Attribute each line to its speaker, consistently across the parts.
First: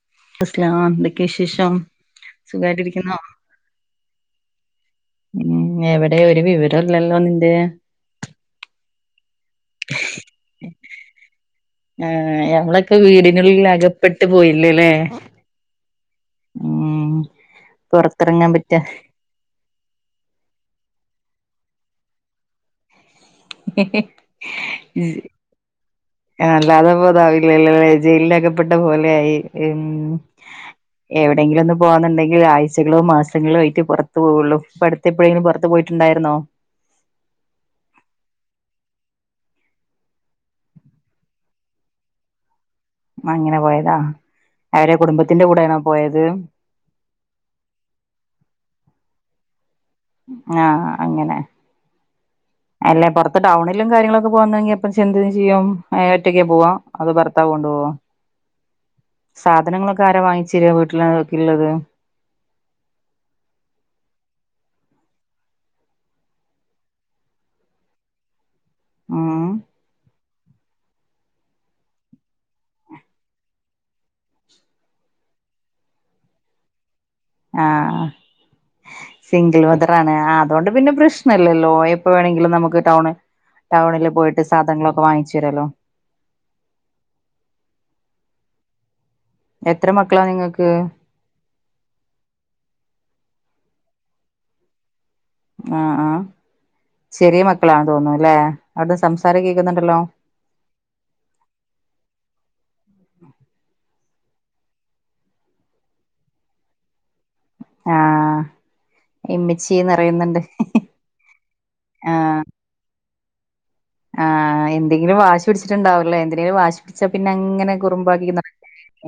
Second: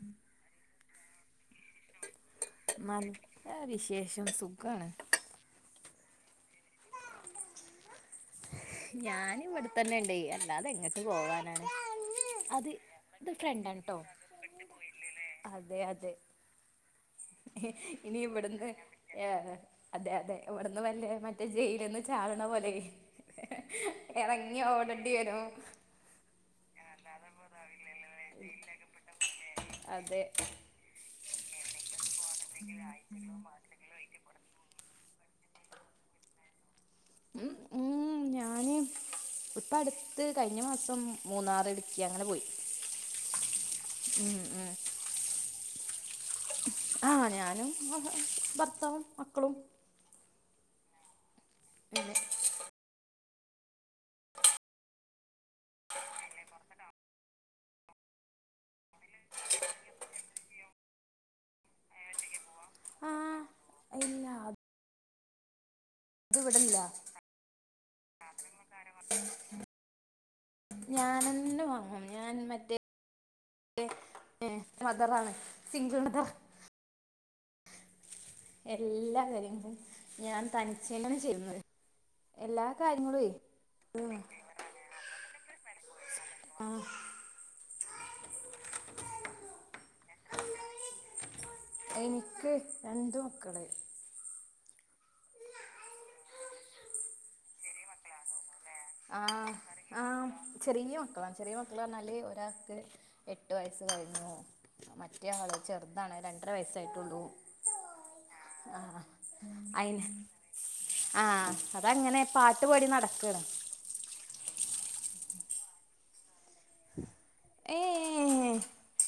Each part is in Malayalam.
Speaker 1: ഉം
Speaker 2: അസ്ലാം എന്തൊക്കെയ വിശേഷം സുഖമായിട്ട ഇരിക്കുന്നൊ?
Speaker 1: ആഹ് വിശേഷം സുഖാണ്
Speaker 2: ഉം എവിടെ ഒരു വിവരം ഇല്ലല്ലോ നിന്റെ?
Speaker 1: ഞാൻ ഇവിടെത്തന്നെ ഉണ്ട അല്ലാതെ എങ്ങിട്ട് പോവാനാണ്
Speaker 2: ഏഹ്
Speaker 1: അത്
Speaker 2: ഞമ്മളൊക്കെ
Speaker 1: ഇത് ഫ്ര-
Speaker 2: വീടിനുള്ളിൽ അകപ്പെട്ട് പോയില്ലേല്ലേ
Speaker 1: അതെ അതെ
Speaker 2: ഉം
Speaker 1: ഇനി
Speaker 2: പുറത്തിറങ്ങാൻ
Speaker 1: ഇവിടുന്ന്
Speaker 2: പറ്റ
Speaker 1: ഏഹ് അതെ അതെ ഇവിടെന്ന് വല്ലേ മറ്റേ ജയിലിന്ന് ചാടണ പോലെ ഇറങ്ങി ഓടേണ്ടി വരും
Speaker 2: ആല്ലാത ഇപ്പോ ഇതാവില്ലല്ലോ ജയിലിലകപ്പെട്ട പോലെ ആയി ഉം
Speaker 1: അതെ
Speaker 2: എവിടെയെങ്കിലും ഒന്ന് പോകന്നുണ്ടെങ്കിൽ ആഴ്ചകളോ മാസങ്ങളോ ആയിട്ട് പുറത്തു പോവുള്ളു എപ്പോഴെങ്കിലും പുറത് പോയിട്ടുണ്ടായിരുന്നോ?
Speaker 1: ഉം ഉം ഞാന് പ്പ അടുത്ത് കഴിഞ്ഞ മാസം മൂന്നാറ് ഇടുക്ക് അങ്ങനെ പോയി
Speaker 2: അങ്ങനെ പോയതാ
Speaker 1: ഉം ഉം
Speaker 2: അവരെ കുടുംബത്തിന്റെ കൂടെ ആണോ പോയത്?
Speaker 1: ആഹ് ഞാനും ഭർത്താവും മക്കളും
Speaker 2: ആഹ് അങ്ങനെ
Speaker 1: [unintelligible]
Speaker 2: അല്ലേ പുറത്തെ ടൗണിലും കാര്യങ്ങളൊക്കെ പോകുന്നെങ്ക അപ്പെ ജ എന്ത് ചെയ്യും ഏഹ് ഒറ്റയ്ക്ക പോവാ അതോ ഭർത്താവ് കൊണ്ട് പോവാ? സാധനങ്ങളൊക്കെ ആരാ വാങ്ങിച്ചിര വീട്ടിലെക്ക് ഉള്ളത്
Speaker 1: ആഹ് ഇല്ല ഇത് ഇവിടില്ല
Speaker 2: ഉം
Speaker 1: ഞാനന്നെ വാങ്ങും ഞാൻ മറ്റേ ഏ മദറാണ് സിംഗൾ മതറ
Speaker 2: ആഹ്
Speaker 1: എല്ലാ
Speaker 2: സിംഗിൾ
Speaker 1: കാര്യങ്ങളും
Speaker 2: വമതറാണ് ആ
Speaker 1: ഞാൻ
Speaker 2: അതുകൊണ്ട് പിന്നെ
Speaker 1: തനിച്ചെന്നെയാണ് ചെയ്യുന്നത്
Speaker 2: പ്രശ്നല്ലല്ലോ എപ്പ വേണെങ്കിലും
Speaker 1: എല്ലാ
Speaker 2: നമുക്ക് ടൗണ്
Speaker 1: കാര്യങ്ങളുവേ
Speaker 2: ടൗണിൽ പോയിട്ട് സാധനങ്ങളൊക്കെ വാങ്ങിച്ചു വരമല്ലോ
Speaker 1: ആഹ്
Speaker 2: എത്ര മക്കളാ നിങ്ങൾക്ക്
Speaker 1: എനിക്ക് രണ്ട് മക്കള്
Speaker 2: ആഹ് ആഹ് ചെറിയ മക്കളാ തോന്നുന്നു ല്ലേ അവിടുന്ന് സംസാരം
Speaker 1: ആഹ്
Speaker 2: കേക്കുന്നുണ്ടല്ലോ
Speaker 1: ആഹ് ചെറിയ മക്കളാണ് ചെറിയ മക്കള പറഞ്ഞാല് ഒരാൾക്ക് എട്ട് വയസ്സ് കഴിഞ്ഞു മറ്റേ ആൾ ചെറുതാണേ രണ്ടര വയസ്സായിട്ടുള്ളൂ
Speaker 2: ആഹ്
Speaker 1: ആഹ് അയിന്
Speaker 2: ഇമ്മിച്ചിന്ന്റയുന്നുണ്ട്
Speaker 1: ആഹ് അതങ്ങനെ പാട്ടുപാടി നടക്കാണ്
Speaker 2: ആഹ് എന്തെങ്കിലും വാശി പിടിച്ചിണ്ടാവില്ലോ എന്തെങ്കിലും വാശി പിടിച്ചാ പിന്നെ അങ്ങനെ
Speaker 1: ഏ
Speaker 2: കുറുമ്പാക്കി
Speaker 1: ഏ
Speaker 2: നടക്കല്ലേ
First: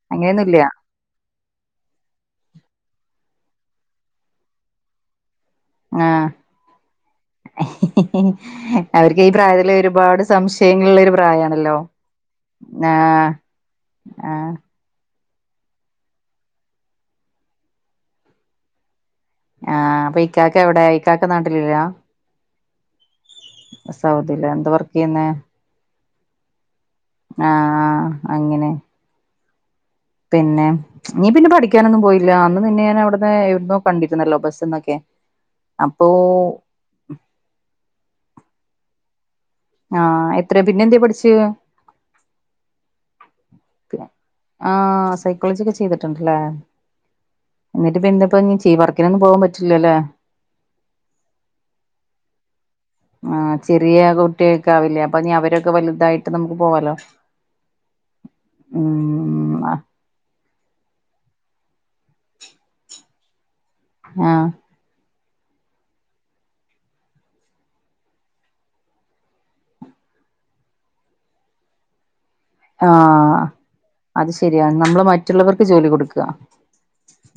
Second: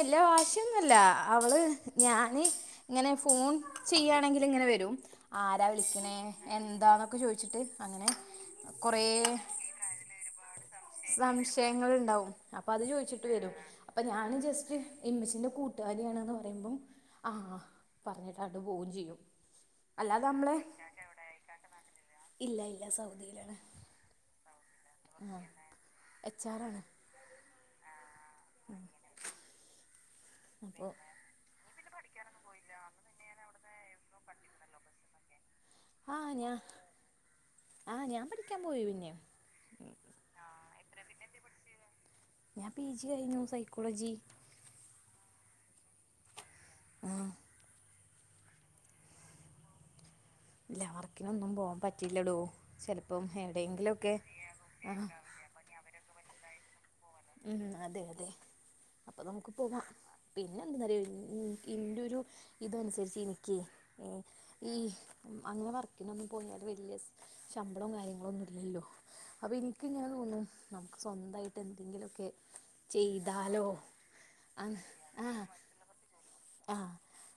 Speaker 1: എല്ലാ
Speaker 2: അങ്ങനെയൊന്നുല്ല
Speaker 1: വാശൊന്നല്ല അവള് ഞാന് ങ്ങനെ ഫോൺ ചെയാണെങ്കിൽ ഇങ്ങനെ വരും ആരാ വിളിക്കണേ
Speaker 2: ആഹ്
Speaker 1: എന്താന്നൊക്കെ ചോദിച്ചിട്ട് അങ്ങനെ കൊറേ
Speaker 2: ചുള്ള ഒരു പ്രായമാണല്ലോ
Speaker 1: ങ്ങള് ണ്ടാവും അപ്പൊ അത് ചോദിച്ചിട്ട് വരും അപ്പൊ ഞൻ
Speaker 2: ആഹ്
Speaker 1: ജസ്റ്റ് എമ്മച്ചിന്റെ കൂട്ടുകാരിയാണെന്ന് പറയുമ്പം ആഹ് പറഞ്ഞിട്ടങ്ങട്ട് പോവയും ചെയ്യും
Speaker 2: ആഹ് അപ്പൊ
Speaker 1: അല്ലാതെ നമ്മളെ
Speaker 2: ഈക്കാക്കെ എവിടെയാ ഇക്കാക്കെ നാട്ടിലില്ല
Speaker 1: ഇല്ല ഇല്ല സൗദിയിലാണ്
Speaker 2: സൗദിലാ എന്തവർക്ക്
Speaker 1: ആ എച്ച് ആറാണ്.
Speaker 2: ആഹ അങ്ങനെ പിന്നെ
Speaker 1: അപ്പോൾ
Speaker 2: നീ പിന്നെ പഠിക്കാനൊന്നും പോയില്ല അന്ന് നിന്നെ ഞാൻ അവിടന്ന് എവിടുന്നോ കണ്ടിരുന്നല്ലോ ബസ്ന്നൊക്കെ അപ്പൊ
Speaker 1: ആഹ ഞാ ആഹ് ഞാൻ പഠിക്കാൻ പോയി പിന്നെയും
Speaker 2: ആഹ എത്ര പിന്നെ എന്ത് പഠിച്ചയ്.
Speaker 1: ഞാൻ പി ജി കഴിഞ്ഞു സൈക്കോളജി
Speaker 2: ആ സൈക്കോളജി ഒക്കെ ചെയ്തിട്ടുണ്ടല്ലേ
Speaker 1: ആ
Speaker 2: എന്നിട്ട്പ്പ എന്തപ്പോ ചെയ് വർ വർക്കിനൊന്നും പോകൻ പറ്റില്ലല്ലേ.
Speaker 1: ഇല്ല വർക്കിനിന്നും പോകാൻ പറ്റില്ലടോ. ചിലപ്പം
Speaker 2: ആ ചെറിയ
Speaker 1: എവിടെയെങ്കിലുമൊക്കെ
Speaker 2: കുട്ടികൊക്ക
Speaker 1: ആ
Speaker 2: ആവില്ലേ അപ്പൊ ന അവരൊക്കെ വലുതായിട്ട് നമുക്ക് പോവാലോ!
Speaker 1: ഉം അതെ അതെ അപ്പൊ നമുക്ക്
Speaker 2: ഉം
Speaker 1: പോവാം. പിന്നെ എന്താനാടി എന്റെ ഒരു ഇതനുസരിച്ച് എനിക്ക്
Speaker 2: ആഹ്
Speaker 1: ഈ അങ്ങനെ വർക്കിനൊന്നന്ന് പോയാൽ വലിയ ശമ്പളം കാര്യങ്ങളോ ഒന്നും ഇല്ലല്ലോ അപ്പൊ എനിക്ക് ഇങ്ങനെ തോന്ന നമുക്ക് സ്വന്തമായിട്ട് എന്തെങ്കിലും ഓക്കെ
Speaker 2: ആഹ്
Speaker 1: ചെയ്താലോ
Speaker 2: അത്
Speaker 1: ആ
Speaker 2: ശരിയാണ് നമ്മള്
Speaker 1: ആഹ
Speaker 2: മറ്റുള്ളവർക്ക് ജോലി കൊടുക്കുക
Speaker 1: ആഹ്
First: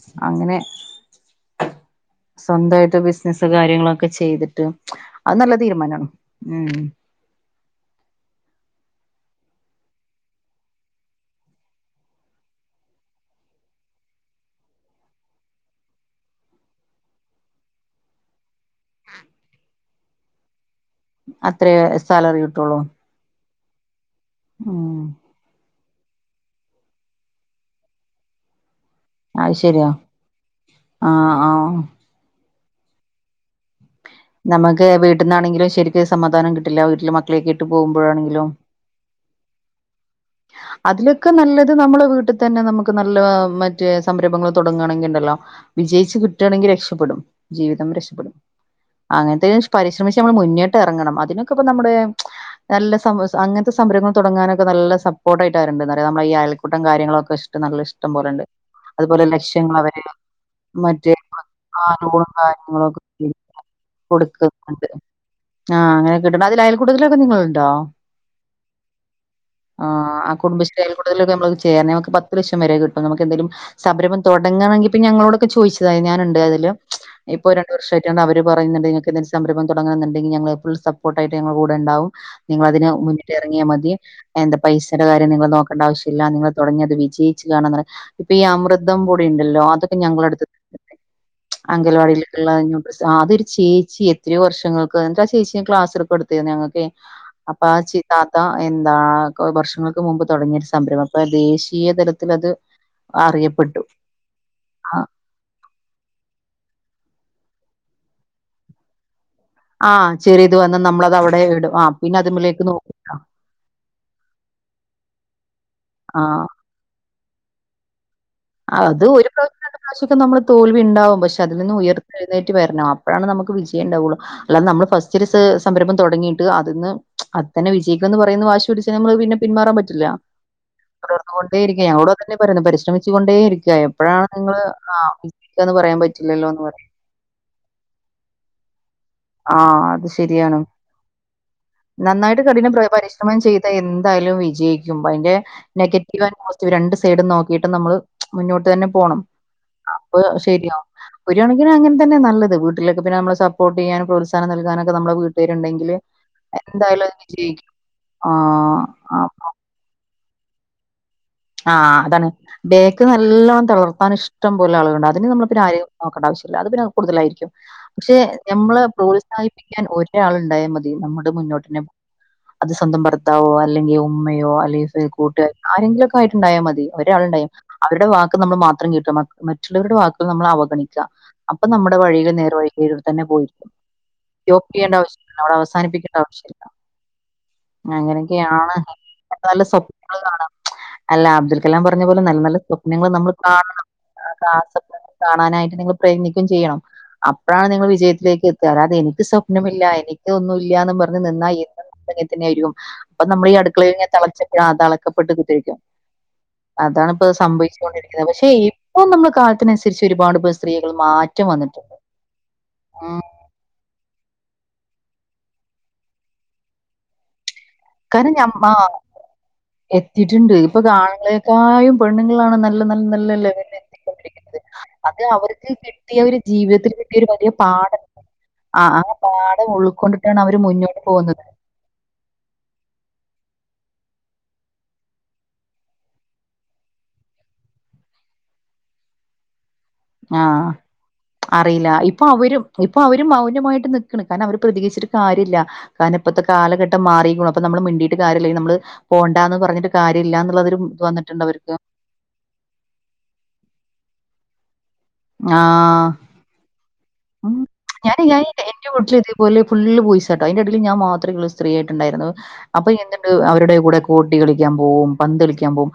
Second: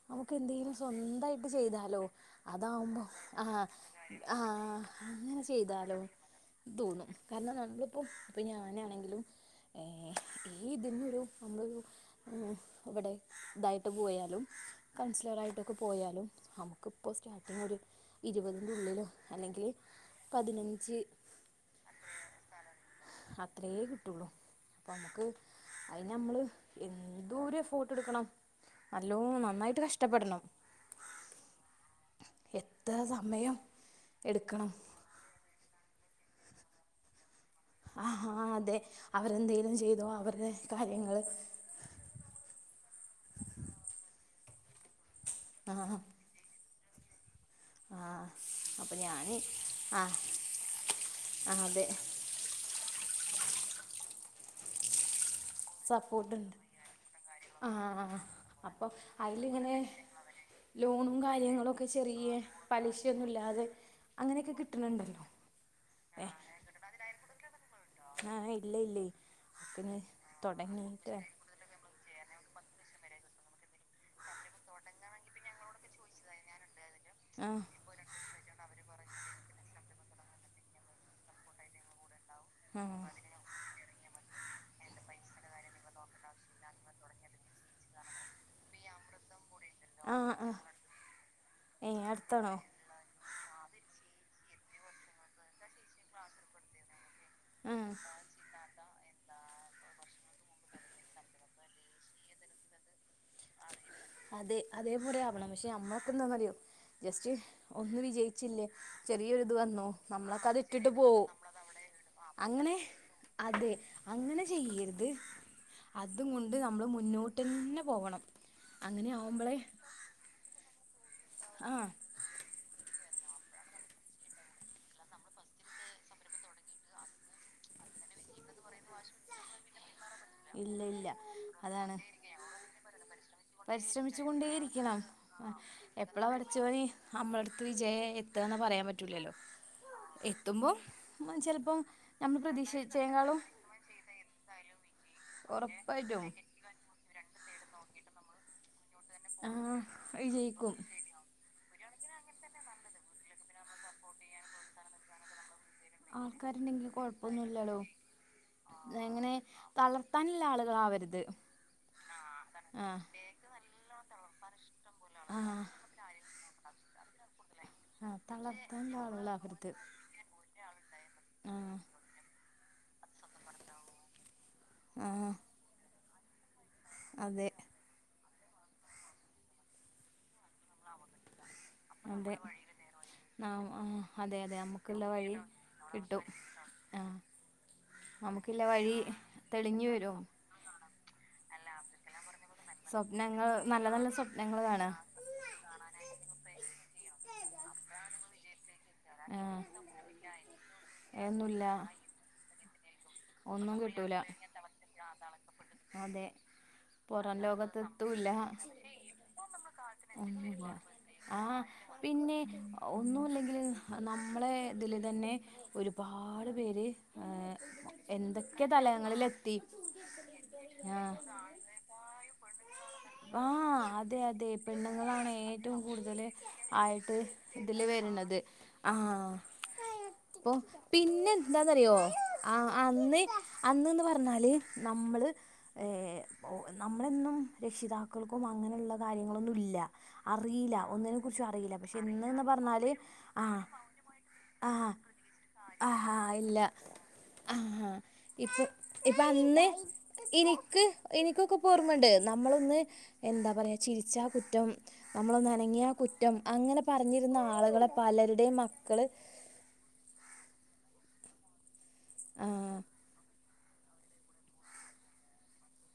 Speaker 1: നമുക്ക്
Speaker 2: അങ്ങനെ
Speaker 1: എന്തെങ്കിലും സ്വന്തായിട്ട് ചെയ്താലോ
Speaker 2: സ്വന്തമായിട്ട്
Speaker 1: അതാവുമ്പോ
Speaker 2: ബിസിനസ്സ്
Speaker 1: ആഹ
Speaker 2: കാര്യങ്ങളൊക്കെ ചെയ്തിട്ട്
Speaker 1: ആഹ
Speaker 2: അത്
Speaker 1: അങ്ങനെ
Speaker 2: നല്ല
Speaker 1: ചെയ്താലോ
Speaker 2: തീരുമാനമാണ് ഉം
Speaker 1: തോന്നും കാരണം നമ്മളിപ്പോ ഇപ്പൊ ഞാനാണെങ്കിലും ഈതിന്നൊരു നമ്മളൊരു ഉം ഇവിടെ ഇതായിട്ട് പോയാലും കൗൺസിലറ ആയിട്ടൊക്കെ പോയാലും. നമുക്കിപ്പോൾ സ്റ്റാർട്ടിങ് ഒരു ഇരുപതിൻ്റെ ഉള്ളിലോ അല്ലെങ്കിൽ പതിനഞ്ച്
Speaker 2: അത്രേ സാലറി കിട്ടുള്ളൂ.
Speaker 1: അത്രയേ കിട്ടുള്ളൂ. അപ്പ
Speaker 2: ഉം
Speaker 1: നമുക്ക് അതിന് നമ്മള് എതൊര ഫ്ട്ട് എടുക്കണം. നല്ലോ
Speaker 2: അത്
Speaker 1: നന്നായിട്ട്
Speaker 2: ശരിയാ
Speaker 1: കഷ്ടപ്പെടണം
Speaker 2: ആഹ് ആഹ്
Speaker 1: എത്ര സമയം എടുക്കണം
Speaker 2: നമുക്ക് വീട്ട നിന്നാണെങ്കിലും ശരിക്കരു സമാധാനം കിട്ടില്ല വീട്ടില് മക്കളെക്കെട്ട
Speaker 1: ആ അതെ അവരെന്തേങ്കലും ചെയ്തോ അവടെ കാര്യങ്ങള്
Speaker 2: ഇത് നമ്മളുടെ വീട്ടിൽ തന്നെ നമുക്ക് നല്ല മറ്റേ സംരംഭങ്ങൾ തുടങ്ങുകയാണെങ്കിൽ ഉണ്ടല്ലോ
Speaker 1: ആ
Speaker 2: വിജയിച്ച് കിട്ട കിട്ടാണെങ്കിൽ രക്ഷപ്പെടും ജീവിതം
Speaker 1: ആ
Speaker 2: രക്ഷപ്പെടും.
Speaker 1: അപ്പം ഞാൻ
Speaker 2: അങ്ങനത്തെ
Speaker 1: ആ
Speaker 2: പരിശ്രമിച്ച് നമ്മൾ മുന്നോട്ട് ഇറങ്ങണം അതിനൊക്കെ
Speaker 1: ആ
Speaker 2: ഇപ്പ
Speaker 1: അതെ
Speaker 2: നമ്മുടെ നല്ല സമു അങ്ങനത്തെ സംമരങ്ങൾ തുടങ്ങാനൊക്കെ നല്ല ഫോട്ടോ ആട്ടാരുണ്ട് പറ നമ്മള ഈ
Speaker 1: സപ്പോർട്ടുണ്ട്
Speaker 2: അയൽക്കൂട്ടം കാര്യങ്ങളൊക്കെ ഇഷ്ട
Speaker 1: ആ
Speaker 2: നല്ല
Speaker 1: ആ
Speaker 2: ഇഷ്ടംപലെണ്ട്
Speaker 1: അപ്പോൾ
Speaker 2: അതുപോലെ
Speaker 1: അതിലിങ്ങനെ
Speaker 2: ലക്ഷ്യങ്ങൾ വരെ
Speaker 1: ലോണും കാര്യങ്ങളുംക്കെ ചെറിയ പലിശയൊന്നുമല്ലാതെ
Speaker 2: കൊടുകന്നത് ആഹ് അങ്ങനെ
Speaker 1: ഏ
Speaker 2: കിട്ട അതിൽ അയൽ കൂട്ടതിലൊക്കെ നിങ്ങളുണ്ടോ?
Speaker 1: ആ ഇല്ല ഇല്ല പിന്നെ
Speaker 2: ആഹ് ആഹ് കുടുംബശ്രീയിൽ
Speaker 1: തുടങ്ങിയിട്ട്
Speaker 2: ആയൽകൂടുതലൊക്കെ നമ്മ ചേരണംനമക്ക് പ പത്ത് ലക്ഷംവരെ കിട്ടും നമുക്കെന്തെലും സംരംഭം തുടങ്ങുകണെങ്കിപ്പ ഞങ്ങളോടൊക്കെ ചോദിച്ചത ഞാനുണ്ട് അതില് ഇപ്പോ
Speaker 1: ആ
Speaker 2: രണ്ട് വർഷമായിട്ട അവര് പറയുന്നു എന്ത സംരംഭം തുടങ്ങണ്ടങ്കി ഫുൾ സപ്പോർട്ടായിട്ട് കൂടെ ഉണ്ടാവും. നിങ്ങളതിന് മുന്നിട്ട് ഇറങ്ങിയാൽ മതി എന്താ പൈസയുടെ കാര്യം നിങ്ങൾ നോക്കേണ്ട ആവശ്യല്ല നിങ്ങൾ തുടങ്ങിയത് വിജ ച്ച് കാണും ഇപ്പൊ ഈ അമൃതം പൊടി ഉണ്ടല്ലോ അതക്കെ
Speaker 1: ആ ആ
Speaker 2: ഞങ്ങളടുത്ത്
Speaker 1: ആ
Speaker 2: കിട്ടി ണ്ട്
Speaker 1: ഏ
Speaker 2: അംഗൽവാടിയിലക്കുള്ള
Speaker 1: അടുത്താണോ
Speaker 2: അതൊരു ചേച്ചി എത്രയോ വർഷങ്ങൾക്ക് എന്നിട്ട് ആഹ് ചേച്ചിയ ക്ലാസ്ടുക്കെ എടുത്തരുന്നു ഞങ്ങൾക്ക്
Speaker 1: ആഹ്
Speaker 2: അപ്പോചിതാത്ത എന്താ വർഷങ്ങൾക്ക് മുമ്പ് തുടങ്ങിരു സംരംഭം അപ്പൊ ദേശീയതലത്തിൽ അത് അറിയപ്പെട്ടു.
Speaker 1: അതെ
Speaker 2: ആ
Speaker 1: അതേപലെ ആവണം പക്ഷെ അമ്മക്ക എന്താന്ന അറിയോ ജസ്റ്റ് ഒന്ന വിജയിച്ചില്ലേ. ചെറിയൊരിത് വന്നു
Speaker 2: ആ
Speaker 1: നമ്മളക്കെ
Speaker 2: ചെറിയത്
Speaker 1: അത്
Speaker 2: വന്ന്
Speaker 1: ഇട്ടിട്ട്
Speaker 2: നമ്മളത്
Speaker 1: പോവും.
Speaker 2: അവിടെ ഇടും ആ പിന്നെ അതിലേക്ക്
Speaker 1: അങ്ങനെ
Speaker 2: നോക്കും
Speaker 1: അതെ അങ്ങനെ ചെയ്യരുത്. അത്
Speaker 2: ആ
Speaker 1: കൊണ്ട് നമ്മൾ മുന്നോട്ട്ന്നെ പോവണം.
Speaker 2: അത് ഒരു പ്രാവശ്യം രണ്ട് പ്രാവശ്യക്കെ നമ്മള് തോൽവിണ്ടാവും പക്ഷെതിൽ നിന്ന്
Speaker 1: ആ
Speaker 2: ഉയർത്തി എഴുന്നേറ്റ് വര്ണം അപ്പഴാണ് നമുക്ക് വിജയണ്ടാവുള്ളൂ അല്ലാ നമ്മള് ഫസ്റ്റ് രു സ് സംരംഭം തുടങ്ങിയിട്ട് അത് ന്ന് അത് തന്നെ വിജയിക്കണംന്ന് പറയുന്ന വാശ് ട്‌ച്ചെ പിന്നെ പിന്മാറാൻ പറ്റില്ല
Speaker 1: ഇല്ല ഇല്ല
Speaker 2: തുടർന്ന് കൊണ്ടേരിക്ക
Speaker 1: അതാണ്
Speaker 2: ഞങ്ങളോടുംതന്നെ പറിനെ പരിശ്രമി ളിച്ച്കൊണ്ടേ ഇരിക്ക
Speaker 1: പരിശ്രമിച്ചു
Speaker 2: എപ്പഴാണ് നിങ്ങള്
Speaker 1: കൊണ്ടേയിരിക്കണം
Speaker 2: ആഹ് വിള്കന്ന് പറയാ പറ്റില്ലല്ലോന്ന് പറയാ
Speaker 1: നമ്മളെട്ത്ത് വിജയം എത്തന്ന് പറയാ പറ്റു റ്റൂലലോ
Speaker 2: ആഹ് അത് ശരിയാണ്.
Speaker 1: എത്തുമ്പോ ഉം ചെലപ്പോം ഞമ്മള്
Speaker 2: നന്നായിട്ട് കഠിന പ്ര പരിശ്രമം
Speaker 1: പ്രതീക്ഷിച്ചേക്കാളും
Speaker 2: ചെയ്താ എന്തായാലും വിജയിക്കുമ്പയ്ന്റെ നെഗറ്റീവ്
Speaker 1: ഉറപ്പായിട്ടും
Speaker 2: ആന്റ് പോ രണ്ട് സൈഡും നോക്കിയിട്ട് നമ്മള് മുന്നോട്ട് തന്നെ പോണം.
Speaker 1: ആഹ്
Speaker 2: അപ്പൊ
Speaker 1: വിജയിക്കും
Speaker 2: ശെരിയാവും ഒരു കണക്കിനങ്ങൻതന്നെ നല്ലത് വീട്ടിലൊക്കെ പിന്നെ നമ്മളെ സപ്പോർട്ടെയ്യാനും അവസാനം നൽകാനൊക്കെ നമ്മളെ വീട്ടാരുണ്ടെങ്കില്
Speaker 1: ആൾക്കാരുണ്ടെങ്കിൽ
Speaker 2: എന്തായാലൊന്ന് ജീവിക്കും.
Speaker 1: കൊഴപ്പൊന്നുല്ലല്ലോ
Speaker 2: ആഹ് ആഹ് ആഹ്
Speaker 1: തളർത്താനില്ല ആളുകളാവര്ത്
Speaker 2: ആഹ് അതാണ് ബേക്ക് നല്ലോം തിളർത്താൻ ഇഷ്ടം പോലെ അള്കള്ണ്ടാവു അതിന്
Speaker 1: ആഹ്
Speaker 2: നമ്മളപിന്നാരെയും നോക്കണ്ട ആവശ്യല്ല അത് പിന്നെ കൂടുതലായിരിക്കും പക്ഷെ
Speaker 1: ആഹ്
Speaker 2: ഞമ്മളെ
Speaker 1: തളർത്താനുള്ള ആളുകളാവരുത്
Speaker 2: പ്രോത്സാഹിപ്പിക്കാൻ ഒരു ഒരാളുണ്ടായ മതി നമ്മുടെ
Speaker 1: ആഹ്
Speaker 2: മുന്നോട്ടിനെ അത് സ്വന്തം ഭർത്താവോ അല്ലെങ്കി ഉമ്മയോ അല്ലെ
Speaker 1: ആഹ്
Speaker 2: കൂട്ടുകാര് ആരെങ്കിലൊക്കെ ആയിട്ടുണ്ടായാമതി ഒരാളുണ്ടായ
Speaker 1: അതെ
Speaker 2: അവരുടെ വാക്ക് നമ്മൾ മാത്രം കേക്ക മ മറ്റുള്ളവരുടെ വാക്കുകൾ നമ്മൾ അവ വഗണിക്ക അപ്പൊ നമ്മടെ വഴിയില്
Speaker 1: അതെ
Speaker 2: നേർവഴി വഴതന്നെ
Speaker 1: നാം
Speaker 2: പോയിരിക്കും
Speaker 1: ആഹ് അതെ
Speaker 2: യോ
Speaker 1: അതെ
Speaker 2: പെയ്യേണ്ട
Speaker 1: നമുക്കുള്ള വഴി
Speaker 2: ആവ അവസാനിപ്പിക്കേണ്ട
Speaker 1: കിട്ടും
Speaker 2: ആവശ്യല്ല
Speaker 1: ആഹ് നമുക്കില്ല
Speaker 2: അങ്ങനെയൊക്കെയാണ്
Speaker 1: വഴി
Speaker 2: നല്ല
Speaker 1: തെളിഞ്ഞു
Speaker 2: സ്വപ്നങ്ങൾ
Speaker 1: വരും
Speaker 2: കാണ അല്ല അബ്ദുൽ കലാം പറഞ്ഞ പോലെ നല്ല നല്ല സ്വപ്നങ്ങൾ നമ്മൾ കാണണം
Speaker 1: നല്ല നല്ല സ്വപ്നങ്ങൾ കാണാ
Speaker 2: കാണാനായിട്ട് നിങ്ങൾ പ്രയത്നിക്കും ചെയ്യണം അപ്പഴാണ് നിങ്ങൾ വിജയത്തിലേക്ക് എത് കേറാതെ എനിക്ക്
Speaker 1: ആഹ്
Speaker 2: സ്വപ്നമില്ല എനിക്ക് ഒന്നും ഇല്യാന്ന് പർഞ്ഞ് നിന്ന
Speaker 1: അതൊന്നുല്ല
Speaker 2: എന്നുംങ്ങൻതന്നെ ആയിരിക്കും ഇപ്പന്നമ്മളീ
Speaker 1: ഒന്നും
Speaker 2: അടുക്കളെഴ്ലിങ്ങനെ
Speaker 1: കിട്ടൂല
Speaker 2: തിളച്ചപ തെളക്കപ്പെട്ട് കുത്തിരിക്ക.
Speaker 1: അതെ
Speaker 2: അതാണ്പ്പോ
Speaker 1: പുറം
Speaker 2: സംഭവിച്ചു കൊണ്ടിരിക്കന്നത്
Speaker 1: ലോകത്തെത്തൂല്ല
Speaker 2: പക്ഷെ ഇപ്പം നമ്മള് കാലത്തിനനുസരിച്ച് ഒരുപാട്പ്പോ
Speaker 1: ഒന്നുല്ല
Speaker 2: സ്ത്രീകൾ മാറ്റം
Speaker 1: ആഹ്
Speaker 2: വന്നിട്ടു
Speaker 1: പിന്നെ ഒന്നുല്ലെങ്കില് നമ്മളെ ത്‌ല് തന്നെ ഒരുപാട് പേര്
Speaker 2: കാരണം ഞമ്മ
Speaker 1: എന്തക്കെ തലങ്ങളിലെത്തി
Speaker 2: എത്തിയിട്ടുണ്ട് ഇപ്പൊ
Speaker 1: ആഹ്
Speaker 2: ആണുങ്ങളെക്കായും പെണ്ണുങ്ങളാണ് നല്ല നല്ല നല്ല ലെവലിൽ
Speaker 1: ആഹ് അതെ അതെ
Speaker 2: എത്തിക്കൊണ്ടിരിക്കുന്നത് അത്
Speaker 1: പെണ്ണുങ്ങളാണ്
Speaker 2: അവർക്ക്
Speaker 1: ഏറ്റവും കൂടുതൽ
Speaker 2: കിട്ടിയ ഒരു ജീവിതത്തിൽ
Speaker 1: ആയിട്ട്
Speaker 2: കിട്ടിയ ഒരു വലിയ
Speaker 1: ഇതില്
Speaker 2: പാഠം
Speaker 1: വെര്ണത്
Speaker 2: ആ ആ
Speaker 1: ആഹ്
Speaker 2: പാഠം ഉൾക്കൊണ്ടിട്ടാണ്
Speaker 1: അപ്പൊ
Speaker 2: അവര് മുന്നോട്ട് പോകുന്നത്
Speaker 1: പിന്നെന്താന്നറിയോ അ അന്ന് അന്ന്ന്ന് പർഞ്ഞാല് നമ്മള് ഏഹ് ഒ നമ്മളെന്നും രക്ഷിതാക്കൾക്കും അങ്ങനെള്ള കാര്യങ്ങളൊന്നും ഇല്ല
Speaker 2: ആഹ്
Speaker 1: അറീല ഒന്നിനെ കുറിച്ചും അറീല
Speaker 2: അറിയില്ല
Speaker 1: പക്ഷെ
Speaker 2: ഇപ്പൊ
Speaker 1: ഇന്ന്ന്ന്
Speaker 2: അവരും
Speaker 1: പർഞ്ഞാല്
Speaker 2: ഇപ്പൊ അവരും
Speaker 1: ആഹ്
Speaker 2: മൗനമായിട്ട് നിൽക്കണ് കാരണം അവര്
Speaker 1: ആഹ്
Speaker 2: പ്രതികരിച്ചിട്ട് കാര്യല്ല കാരണം
Speaker 1: ആഹാ
Speaker 2: ഇപ്പത്തെ
Speaker 1: ഇല്ല
Speaker 2: കാലഘട്ടം മാറിക്ക്ണു. ഇപ്പാ നമ്മള്
Speaker 1: ആഹാ
Speaker 2: മിണ്ടീട്ട് കാര്യല്ല ഇനി
Speaker 1: ഇപ്പൊ
Speaker 2: നമ്മള്
Speaker 1: ഇപ്പൊ
Speaker 2: പോണ്ടാന്ന്
Speaker 1: അന്ന്
Speaker 2: പറഞ്ഞിട്ട് കാര്യല്ലന്നുള്ളതൊരു വന്നിട്ടുണ്ടവർക്ക്
Speaker 1: ഉണ്ട് നമ്മളൊന്ന് എന്താ പറയ ചിരിച്ചാ കുറ്റം നമ്മളൊന്നനങ്ങിയാ
Speaker 2: ആഹ്
Speaker 1: കുറ്റം അങ്ങന പറഞ്ഞിരുന്ന ആളുകളാ പലരുടെയും മക്കള്
Speaker 2: അതുപോലെ ഫുള്ള് ബോയിസ്സാട്ടോ അതിന്റെ ഇടയില് ഞാൻ മാത്രേള്ളൂ സ്ത്രീ ആയിട്ടുണ്ടായിരുന്നത്
Speaker 1: ആ
Speaker 2: അപ്പൊ എന്ത്ണ്ട് അവരുടെ കൂടെ ഗോട്ടി കളിക്കാൻ പോവും പന്ത്‌ കളിക്കാൻ പോം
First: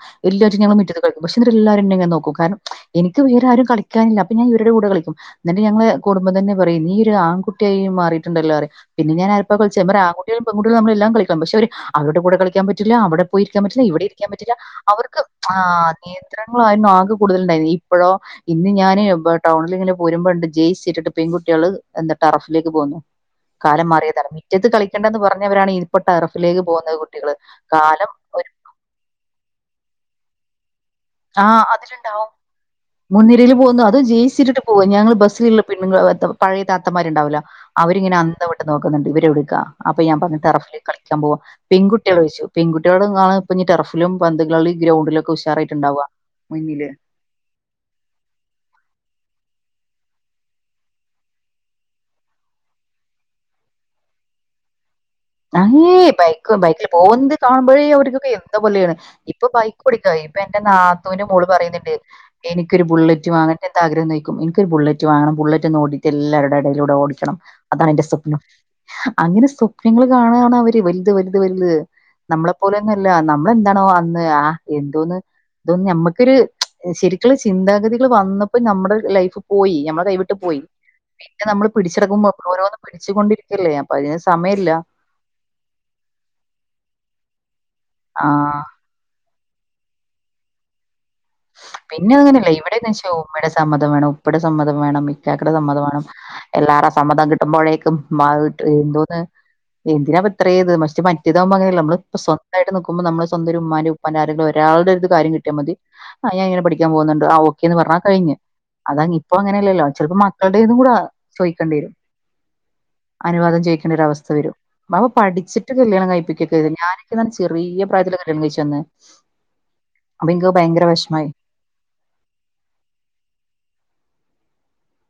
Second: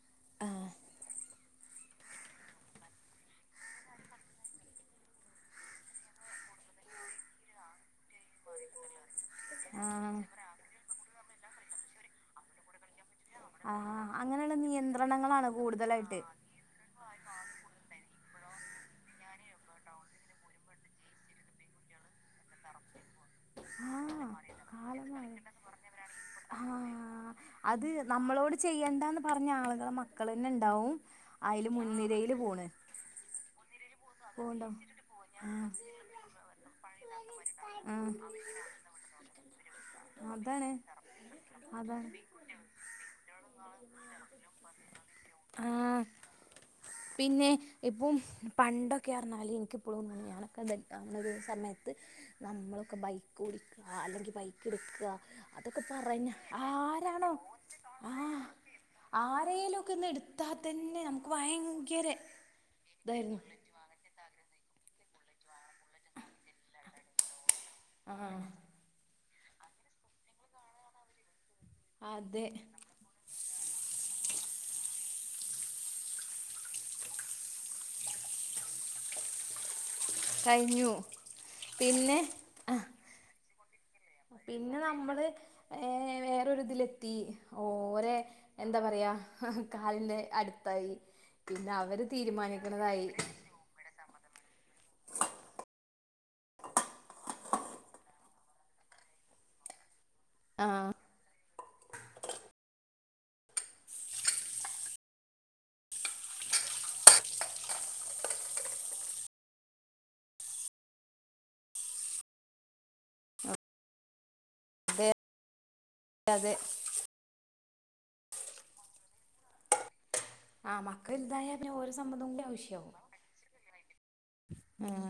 Speaker 1: ആ
Speaker 2: എല്ലാറ്റും ഞങ്ങ മിറ്റത്ത് കളിക്കും പക്ഷെ എല്ലാരും ന്നെങ്ങെ നോക്കും കാരണം എനിക്ക് വേറാരും കളിക്കാനില്ല അപ്പ ഞാൻ ഇവരുടെ കൂടെ കളിക്കും. ന്നിട്ട് ഞങ്ങള് കുടുംബം തന്നെ പറയും നീ ഒരു ആൺകുട്ട്യായി മാറി റ്റ്ണ്ടല്ലോറിം പിന്ന ഞാനാരോപ്പ കളിച്ചേ ഞാ
Speaker 1: ആ
Speaker 2: പറയും ആങ്കുട്ട്യാളിം പെങ്കുട്ട്യാളെ മ്മളെല്ലാം കളി പക്ഷെ അവര് അവരുടെ കൂടെ കളിക്ക്യാൻ പറ്റില്ല അവിടെ പോയിരിക്കാൻ
Speaker 1: ആ
Speaker 2: പറ്റില്ല ഇവിടെ ഇരിക്കാൻ പറ്റില്ല
Speaker 1: അങ്ങനെയുള്ള
Speaker 2: അവർക്ക്
Speaker 1: നിയന്ത്രണങ്ങളാണ്
Speaker 2: ആഹ്
Speaker 1: കൂടുതലായിട്ട്
Speaker 2: നിയന്ത്ര ണായിരുന്നു ആകെ കൂടുതലുണ്ടായി ഇപ്പഴോ. ഇന്ന് ഞാന് ടൗണിൽങ്ങനെ പോരുമ്പണ്ട് ജെയ്സി സിട്ടിട്ട് പെങ്കുട്ട്യാള് എന്താ ടറഫിലേക്ക് പോന്നു കാലം
Speaker 1: ആ
Speaker 2: മാറിയതാണ്. മിറ്റത്ത് കളിക്കേണ്ടെന്ന്
Speaker 1: കാലമായ
Speaker 2: പറഞ്ഞവരാണ് ഇപ്പൊ ടെറഫിലേക്ക് പോകുന്നത്
Speaker 1: ആ
Speaker 2: കുട്ടികള്.
Speaker 1: അത്
Speaker 2: കാലം ഒരു
Speaker 1: നമ്മളോട് ചെയ്യണ്ടാന്ന് പറഞ്ഞ ആളുകളെ മക്കൾ തന്നെ ണ്ടാവും അയില് മുൻനെരയില് പോണ്
Speaker 2: മുൻനിരിയിൽ പോകുന്നു അത് അതും ജീൻസിട്ടിട്ട്
Speaker 1: പോണ്ടാവും
Speaker 2: പോവാ ഞങ്ങൾ
Speaker 1: ആ
Speaker 2: ബസ്സിലുള്ള പെണ്ണുങ്ങള് പഴയ താത്തമാരുണ്ടാവല്ലോ
Speaker 1: ആ
Speaker 2: അവരിങ്ങനെ അന്തം വിട്ട് നോക് ക്കുന്നുണ്ട് ഇവരെടുക്ക അപ്പൊ ഞാൻ പറഞ്ഞ് ടെറഫിൽ
Speaker 1: അതാണ്
Speaker 2: കളിക്കാൻ പോവാ
Speaker 1: അതാണ്
Speaker 2: പെൺകുട്ടികളോയ്ച്ചു പെൺകുട്ട്യോളെന്താണ് ഇപ്പ ഇനി ടെറഫിലും പന്ത്കളി ഗ്രൗണ്ടിലൊക്കെ
Speaker 1: ആഹ്
Speaker 2: ഉഷാറായിട്ടുണ്ടാവാ മുന്നില്
Speaker 1: പിന്നെ ഇപ്പം പണ്ടൊക്കെ പറഞ്ഞാൽ എനിക്കിപ്പോളും [inaudible] ഞാനൊക്കെ അങ്ങനെ ഒരു സമയത്ത് നമ്മളൊക്കെ ബൈക്ക് ഓടിക്ക അല്ലെങ്കിൽ ബൈക്ക് എട്ക്ക
Speaker 2: അയ്യേ ബൈക്ക് ബൈക്കിൽ പോകുന്നത് കാണുമ്പോഴേ അവർക്കൊക്കെ
Speaker 1: ആഹ്
Speaker 2: എന്തോ പോലെയാണ് ഇപ്പൊ
Speaker 1: ആരേലും
Speaker 2: ബൈക്ക്
Speaker 1: ഒക്കെ ഒന്ന്
Speaker 2: ഓടിക്കായി ഇപ്പൊ
Speaker 1: എടുത്താ
Speaker 2: എന്റെ
Speaker 1: തന്നെ
Speaker 2: നാത്തൂന്റെ
Speaker 1: നമുക്ക്
Speaker 2: മോള് പറയുന്നുണ്ട്
Speaker 1: ഭയങ്കര
Speaker 2: എനിക്കൊരു ബുള്ളറ്റ്
Speaker 1: ഇതായിരുന്നു
Speaker 2: വാങ്ങറ്റേന്ന് ആഗ്രഹംന്നോയിക്കും എനിക്കൊരു ബുള്ളറ്റ് വാങ്ങണം ബുള്ളറ്റ് ഒന്ന് ഓടിട്ട് എല്ലാവരുടെം എടയിലൂടെ ഓടിക്കണം അതാാണ് എന്റെ സ്വപ്നം അങ്ങനെ സ്വപ്നങ്ങള് കാണാണ് അവര് വലുത് വലുത് വലുത്
Speaker 1: അതെ
Speaker 2: നമ്മളെപ്പോലെ ന്നും അല്ല നമ്മളെന്താണോ അന്ന് ആഹ് എന്തോന്ന് ഇതൊന്ന് നമ്മക്കൊരു ശരിക് ക്കുള്ള ചിന്താഗതികള് വന്നപ്പോ നമ്മുടെ ലൈഫ് പോയി ഞമ്മളെ കൈവിട്ട് പോയി
Speaker 1: കഴിഞ്ഞു
Speaker 2: പിന്നെ നമ്മള്
Speaker 1: പിന്നെ
Speaker 2: പിടിച്ചെടക്കുമ്പോൾ ഒരോന്നും
Speaker 1: ആഹ്
Speaker 2: പിടിച്ചുകൊണ്ടിരിക്കല്ലേ അപ്പൊ അതിന് സമയംല്ല
Speaker 1: പിന്നെ നമ്മള് ഏഹ് വേറൊരിതിലെത്തി ഓരെ
Speaker 2: ആ
Speaker 1: എന്താ പറയാ കാലിന്റെ അടുത്തായി അവര്
Speaker 2: പിന്നെ അങ്ങനെയല്ല ഇവിടെന്ന്
Speaker 1: തീരുമാനിക്കണതായി
Speaker 2: വെച്ചാ ഉമ്മയുടെ സമ്മതം വേണം ഉപ്പാടെ സമ്മതം വേണം ഇക്കാക്കടെ സമ്മതം വേണം എല്ലാരെ സമ്മതം കിട്ടുമ്പോഴേക്കും [unintelligible] എന്തോന്ന് എന്തിനാപ്പ ഇത്രേ ഇത്
Speaker 1: ആഹ്
Speaker 2: [unintelligible] മറ്റേതാവുമ്പ അങ്ങനെല്ല നമ്മള് സ്വന്തായിട്ട് നിക്കുമ്പോ നമ്മള് സ്വന്തം ഒരു ഉമ്മാന്റെം ഉപ്പന്റെം ആരെങ്കിലും ഒരാളുടെ ഒരു കാര്യം കിട്ടിയാൽ മതി ആഹ് ഞാന് ഇങ്ങനെ പഠിക്കാൻ പോകുന്നുണ്ട് ആഹ് ഓക്കെ എന്ന് പറഞ്ഞാ കഴിഞ്ഞ് അതാണ് ഇപ്പൊ അങ്ങനെയല്ലല്ലോ ചെലപ്പോ മക്കളുടെ ഇതും കൂടെ ചോയിക്കേണ്ടി വരും അനുവാദം ചോയ്ക്കേണ്ടാ ഒരവസ്ഥ
Speaker 1: അതെ
Speaker 2: [unintelligible] പഠിച്ചിട്ട് കല്യാണം കഴി
Speaker 1: അതെ
Speaker 2: പ്പിക്കേക്കെ ഞാനൊക്കെന്ന് പറഞ്ഞ ചെറിയ പ്രായത്തിൽ കല്യാണം കഴിച്ചു വന്നേ അപ്പെനിക്
Speaker 1: ആഹ് മക്കൾ വല്തായ ഓരെ സമ്മതം കൂടെ ആവശ്യാവും ഉം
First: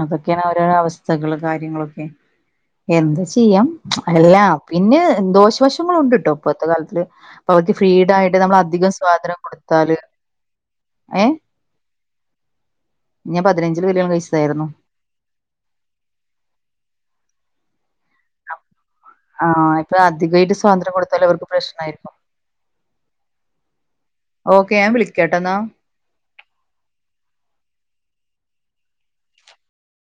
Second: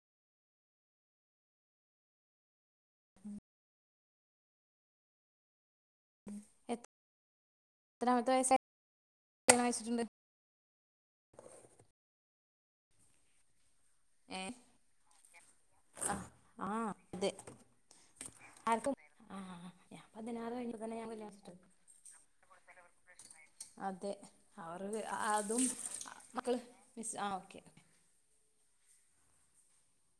Speaker 2: അതൊക്കെയാണ് ഓരോരോ അവസ്ഥകള് കാര്യങ്ങളൊക്കെ എന്ത് ചെയ്യാം അല്ല പിന്നെ ദോഷവശ ങ്ങള്ണ്ടുട്ടോ ഇപ്പത്തെ കാലത്തില് പകുതി ഫ്രീഡം
Speaker 1: എത്രാമത്തെ
Speaker 2: ആയിട്ട് നമ്മള്
Speaker 1: വയസ്സായി
Speaker 2: അധികം സ്വാതന്ത്ര്യം
Speaker 1: കല്യാണം
Speaker 2: കൊടുത്താല്
Speaker 1: കഴിച്ചിട്ടുണ്ട്
Speaker 2: ഏഹ് ഞാൻ പതിനഞ്ചില് കല്യാണം
Speaker 1: ഏഹ്
Speaker 2: കഴിച്ചതായിരുന്നു
Speaker 1: ആഹ് ആഹ അതെ ആർക്കും ആ
Speaker 2: ആഹ് ഇപ്പൊ
Speaker 1: ഞാപ്പതിനാറ്
Speaker 2: അധികായിട്ട്
Speaker 1: കഴിഞ്ഞപ്പൊ
Speaker 2: സ്വാതന്ത്ര്യം
Speaker 1: തന്നെ ഞാൻ
Speaker 2: കൊടുത്താല്
Speaker 1: കല്യാണം
Speaker 2: അവർക്ക് പ്രശ്നായിരിക്കും.
Speaker 1: കഴിച്ച്ട്ട് അതെ
Speaker 2: ഓക്കെ
Speaker 1: അവർ
Speaker 2: ഞാൻ വിളിക്കാട്ടൊന്നാ.
Speaker 1: അതും മക്കള് മിസ് ആ ഓക്കെ